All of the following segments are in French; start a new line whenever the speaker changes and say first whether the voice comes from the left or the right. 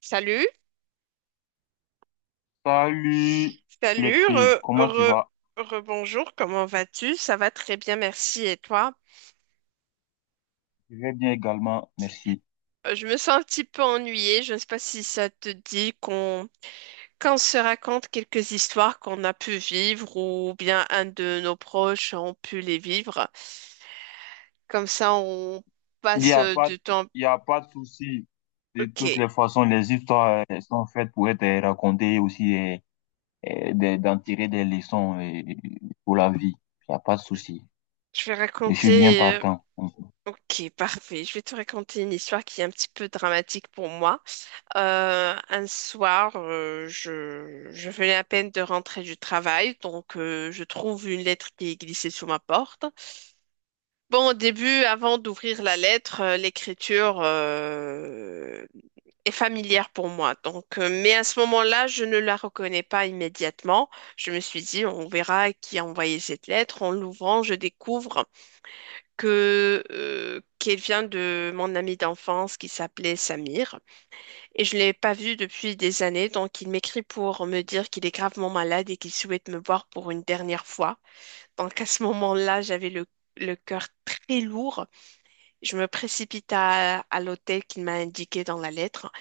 right: Salut,
left: Salut les
right: salut,
left: filles, comment tu vas?
right: rebonjour, comment vas-tu? Ça va très bien, merci. Et toi?
left: Je vais bien également, merci.
right: Je me sens un petit peu ennuyée. Je ne sais pas si ça te dit qu'on se raconte quelques histoires qu'on a pu vivre ou bien un de nos proches ont pu les vivre. Comme ça, on
left: Il n'y
right: passe
left: a pas,
right: du temps.
left: il y a pas de souci. De toutes
right: Ok,
left: les façons, les histoires sont faites pour être racontées aussi, d'en tirer des leçons pour la vie. Il n'y a pas de souci.
right: je vais
left: Je suis bien
right: raconter.
left: partant.
right: Ok, parfait. Je vais te raconter une histoire qui est un petit peu dramatique pour moi. Un soir, je venais à peine de rentrer du travail, donc je trouve une lettre qui est glissée sous ma porte. Bon, au début, avant d'ouvrir la lettre, l'écriture est familière pour moi. Donc, mais à ce moment-là, je ne la reconnais pas immédiatement. Je me suis dit, on verra qui a envoyé cette lettre. En l'ouvrant, je découvre que qu'elle vient de mon ami d'enfance qui s'appelait Samir. Et je l'ai pas vu depuis des années, donc il m'écrit pour me dire qu'il est gravement malade et qu'il souhaite me voir pour une dernière fois. Donc à ce moment-là, le cœur très lourd. Je me précipite à l'hôtel qu'il m'a indiqué dans la lettre.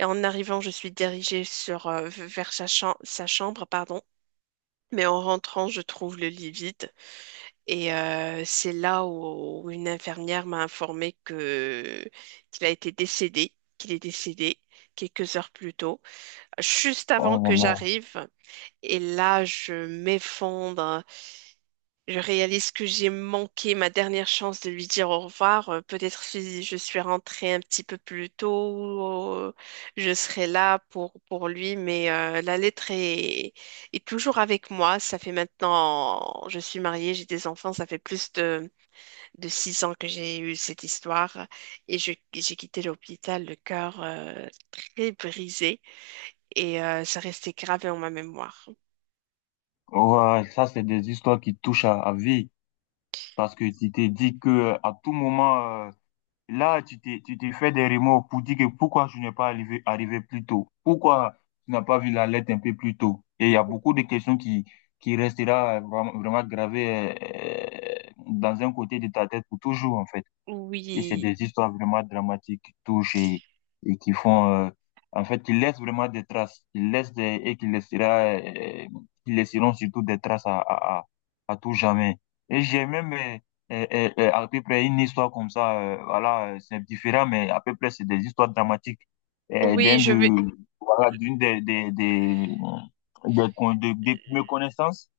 right: Et en arrivant, je suis dirigée vers sa chambre, pardon. Mais en rentrant, je trouve le lit vide. C'est là où une infirmière m'a informé que qu'il a été décédé, qu'il est décédé quelques heures plus tôt juste avant
left: Oh,
right: que
left: non.
right: j'arrive. Et là, je m'effondre. Je réalise que j'ai manqué ma dernière chance de lui dire au revoir. Peut-être si je suis rentrée un petit peu plus tôt, je serai là pour lui. Mais est toujours avec moi. Ça fait maintenant, je suis mariée, j'ai des enfants. Ça fait plus de 6 ans que j'ai eu cette histoire. Et j'ai quitté l'hôpital, le cœur très brisé et ça restait gravé en ma mémoire.
left: Ouais, ça, c'est des histoires qui touchent à vie parce que tu t'es dit que à tout moment, là, tu t'es fait des remords pour dire que pourquoi je n'ai pas arrivé plus tôt? Pourquoi tu n'as pas vu la lettre un peu plus tôt? Et il y a beaucoup de questions qui resteront vraiment gravées dans un côté de ta tête pour toujours, en fait. Et c'est
right: Oui,
left: des histoires vraiment dramatiques qui touchent et qui font, en fait, ils laissent vraiment des traces. Ils laissent des, et qui laissera, euh, qui laisseront surtout des traces à tout jamais. Et j'ai même, à peu près une histoire comme ça, voilà, c'est différent, mais à peu près c'est des histoires dramatiques euh,
right: oui,
left: d'un de, voilà, d'une des mes connaissances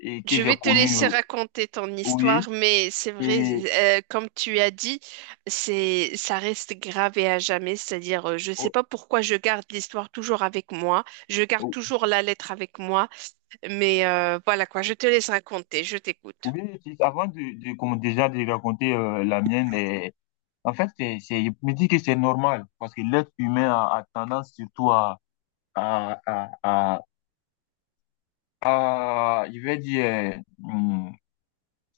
left: et que
right: je
left: j'ai
right: vais te
left: connues,
right: laisser raconter ton
left: oui.
right: histoire, mais c'est vrai,
left: Et,
right: comme tu as dit, ça reste gravé à jamais. C'est-à-dire, je ne sais
left: oh,
right: pas pourquoi je garde l'histoire toujours avec moi, je garde toujours la lettre avec moi, mais voilà quoi, je te laisse raconter, je t'écoute.
left: oui, avant de comme déjà de raconter la mienne, en fait, c'est, je me dis que c'est normal parce que l'être humain a tendance surtout à, à, à, à je vais dire,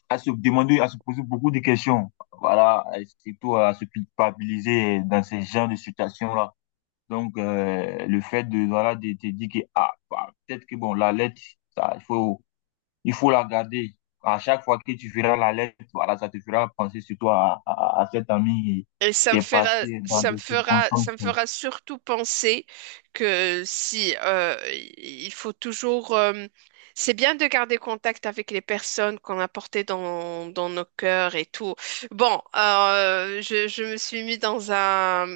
left: à se demander, à se poser beaucoup de questions. Voilà, et surtout à se culpabiliser dans ces genres de situations-là. Donc, le fait de, voilà, de te dire que, ah, bah, peut-être que, bon, la lettre, ça, il faut la garder. À chaque fois que tu verras la lettre, voilà, ça te fera penser surtout à cet ami
right: Et
left: qui est parti dans des
right: ça
left: circonstances.
right: me fera surtout penser que si il faut toujours, c'est bien de garder contact avec les personnes qu'on a portées dans nos cœurs et tout. Bon, je me suis mis dans un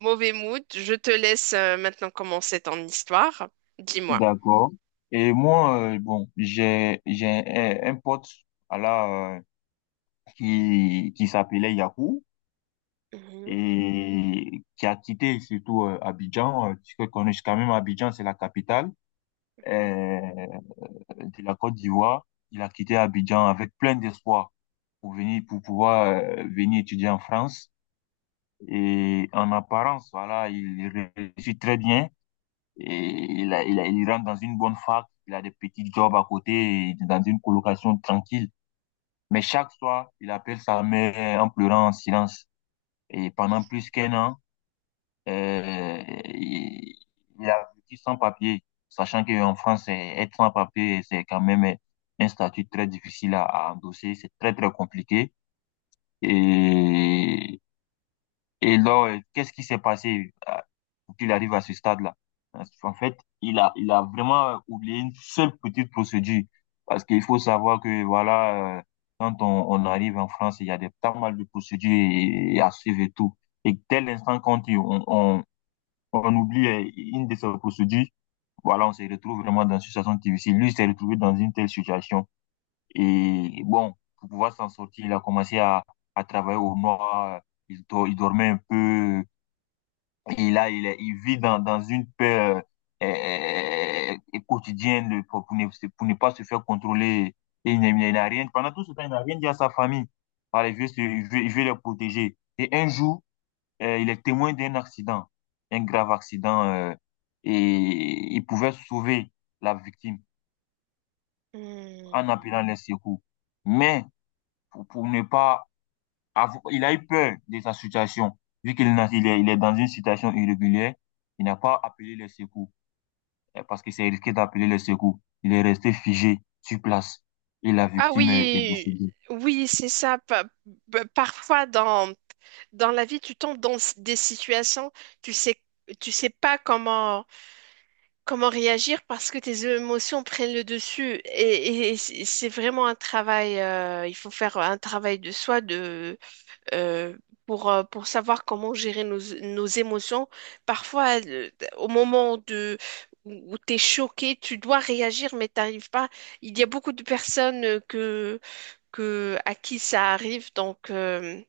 right: mauvais mood. Je te laisse maintenant commencer ton histoire. Dis-moi.
left: D'accord. Et moi, bon, j'ai un pote, voilà, qui s'appelait Yakou
right: Mhm,
left: et qui a quitté surtout Abidjan. Euh, tu connais quand même Abidjan, c'est la capitale
right: mhm,
left: euh, de la Côte d'Ivoire. Il a quitté Abidjan avec plein d'espoir pour venir, pour pouvoir venir étudier en France. Et en apparence, voilà, il réussit très bien. Et il rentre dans une bonne fac, il a des petits jobs à côté, et dans une colocation tranquille. Mais chaque soir, il appelle sa mère en pleurant en silence. Et pendant plus qu'un an, euh, il, il a vécu sans papier, sachant qu'en France, eh, être sans papier, c'est quand même eh, un statut très difficile à endosser, c'est très, très compliqué. Et Et là, qu'est-ce qui s'est passé pour qu'il arrive à ce stade-là? Parce qu'en fait, il a vraiment oublié une seule petite procédure. Parce qu'il faut savoir que, voilà, quand on arrive en France, il y a des, pas mal de procédures et à suivre et tout. Et dès l'instant quand on oublie une de ces procédures, voilà, on se retrouve vraiment dans une situation difficile. Lui, il s'est retrouvé dans une telle situation. Et bon, pour pouvoir s'en sortir, il a commencé à travailler au noir. Il dormait un peu, et là, il vit dans une peur quotidienne pour ne pas se faire contrôler. Et il n'a rien, pendant tout ce temps, il n'a rien dit à sa famille. Voilà, il veut, se- il veut les protéger. Et un jour, il est témoin d'un accident, un grave accident, et il pouvait sauver la victime en
right: mhm.
left: appelant les secours. Mais pour ne pas avoir, il a eu peur de sa situation, vu qu'il il il est dans une situation irrégulière, il n'a pas appelé les secours. Euh, parce que c'est risqué d'appeler a les secours. Il est resté figé sur place et la
right: Ah
left: victime est
right: oui,
left: décédée.
right: oui, c'est ça. Parfois dans la vie, tu tombes dans des situations, tu sais, tu sais pas comment réagir parce que tes émotions prennent le dessus. Et c'est vraiment un travail, il faut faire un travail de soi euh, pour savoir comment gérer nos émotions. Parfois, où tu es choqué, tu dois réagir, mais t'arrives pas. Il y a beaucoup de personnes à qui ça arrive, donc. euh,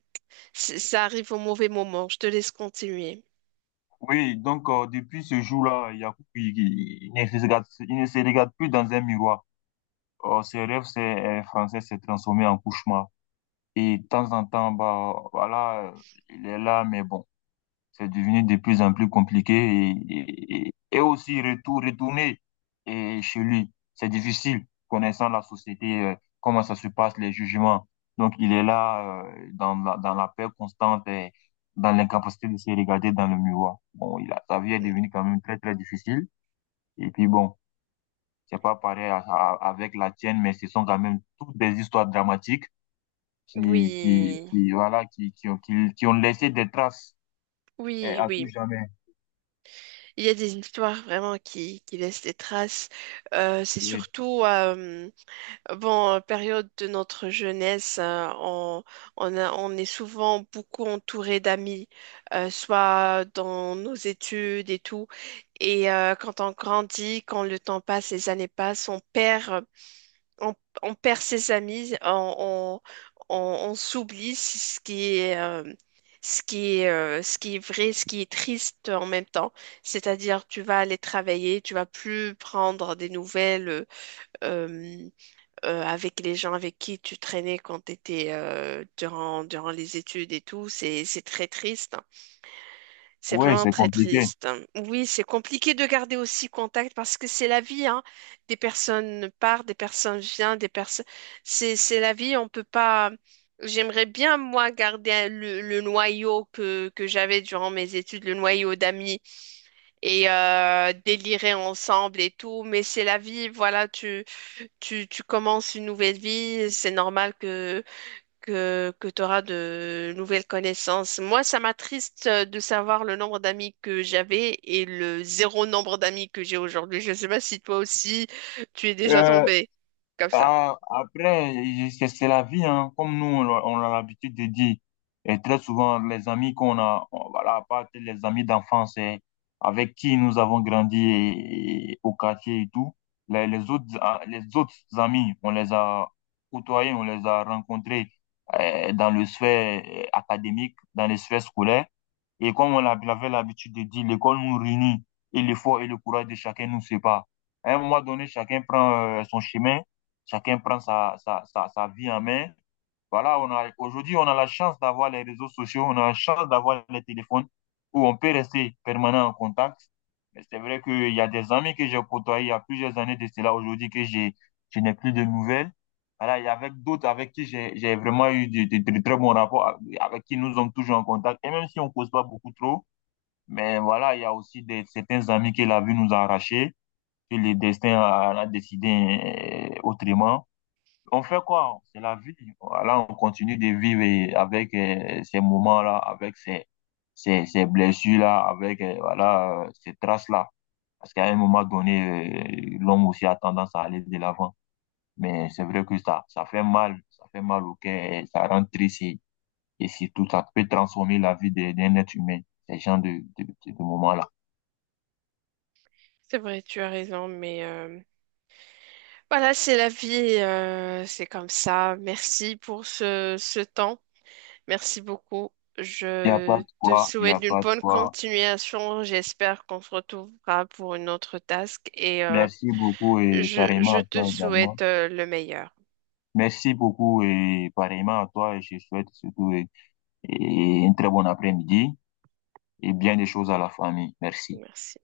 right: C- Ça arrive au mauvais moment. Je te laisse continuer.
left: Oui, donc depuis ce jour-là, Yacoub, il, il ne se regarde plus dans un miroir. Ses rêves c'est, français s'est transformé en cauchemar. Et de temps en temps, bah, voilà, il est là, mais bon. C'est devenu de plus en plus compliqué et aussi retourner et chez lui. C'est difficile, connaissant la société, comment ça se passe, les jugements. Donc, il est là dans dans la peur constante et dans l'incapacité de se regarder dans le miroir. Bon, sa vie est
right: Mm,
left: devenue quand même très, très difficile. Et puis bon, c'est pas pareil avec la tienne, mais ce sont quand même toutes des histoires dramatiques
right: oui,
left: qui voilà, qui ont laissé des traces
right: oui,
left: à tout
right: oui.
left: jamais.
right: Il y a des histoires vraiment qui laissent des traces. C'est surtout, période de notre jeunesse, on est souvent beaucoup entouré d'amis, soit dans nos études et tout. Et quand on grandit, quand le temps passe, les années passent, on, on perd ses amis, on s'oublie, c'est ce qui est, ce qui est vrai, ce qui est triste en même temps. C'est-à-dire, tu vas aller travailler, tu vas plus prendre des nouvelles euh, avec les gens avec qui tu traînais quand tu étais durant les études et tout. C'est très triste. C'est
left: Oui,
right: vraiment
left: c'est
right: très
left: compliqué.
right: triste. Oui, c'est compliqué de garder aussi contact parce que c'est la vie, hein. Des personnes partent, des personnes viennent, des personnes. C'est la vie, on peut pas. J'aimerais bien, moi, garder le noyau que j'avais durant mes études, le noyau d'amis et délirer ensemble et tout. Mais c'est la vie, voilà, tu commences une nouvelle vie, c'est normal que tu auras de nouvelles connaissances. Moi, ça m'attriste de savoir le nombre d'amis que j'avais et le zéro nombre d'amis que j'ai aujourd'hui. Je ne sais pas si toi aussi, tu es déjà
left: Euh,
right: tombé comme ça.
left: Ah, après, c'est la vie, hein. Comme nous, on, on a l'habitude de dire, et très souvent, les amis qu'on a, voilà, à part les amis d'enfance eh, avec qui nous avons grandi et au quartier et tout, les autres, ah, les autres amis, on les a côtoyés, on les a rencontrés eh, dans le sphère eh, académique, dans les sphères scolaires. Et comme on l'avait l'habitude de dire, l'école nous réunit et l'effort et le courage de chacun nous sépare. À un moment donné, chacun prend son chemin. Chacun prend sa vie en main. Voilà, aujourd'hui, on a la chance d'avoir les réseaux sociaux, on a la chance d'avoir les téléphones où on peut rester permanent en contact. Mais c'est vrai qu'il y a des amis que j'ai côtoyés il y a plusieurs années de cela aujourd'hui je n'ai plus de nouvelles. Voilà, il y a avec d'autres avec qui j'ai vraiment eu de très bons rapports, avec qui nous sommes toujours en contact. Et même si on ne cause pas beaucoup trop, mais voilà, il y a aussi des, certains amis que la vie nous a arrachés, que le destin a décidé autrement. On fait quoi? C'est la vie. Là, on continue de vivre et avec ces moments-là, avec ces blessures-là, avec voilà, ces traces-là. Parce qu'à un moment donné, l'homme aussi a tendance à aller de l'avant. Mais c'est vrai que ça, ça fait mal au cœur, et ça rend triste et surtout, ça peut transformer la vie d'un être humain, ces gens de moments-là.
right: C'est vrai, tu as raison, mais voilà, c'est la vie, c'est comme ça. Merci pour ce temps. Merci beaucoup.
left: Il n'y a pas
right: Je
left: de
right: te
left: quoi, il n'y a
right: souhaite une
left: pas de
right: bonne
left: quoi.
right: continuation. J'espère qu'on se retrouvera pour une autre task et
left: Merci beaucoup et pareillement
right: je
left: à
right: te
left: toi également.
right: souhaite le meilleur.
left: Merci beaucoup et pareillement à toi et je souhaite surtout et une très bon après-midi et bien des choses à la famille. Merci.
right: Merci.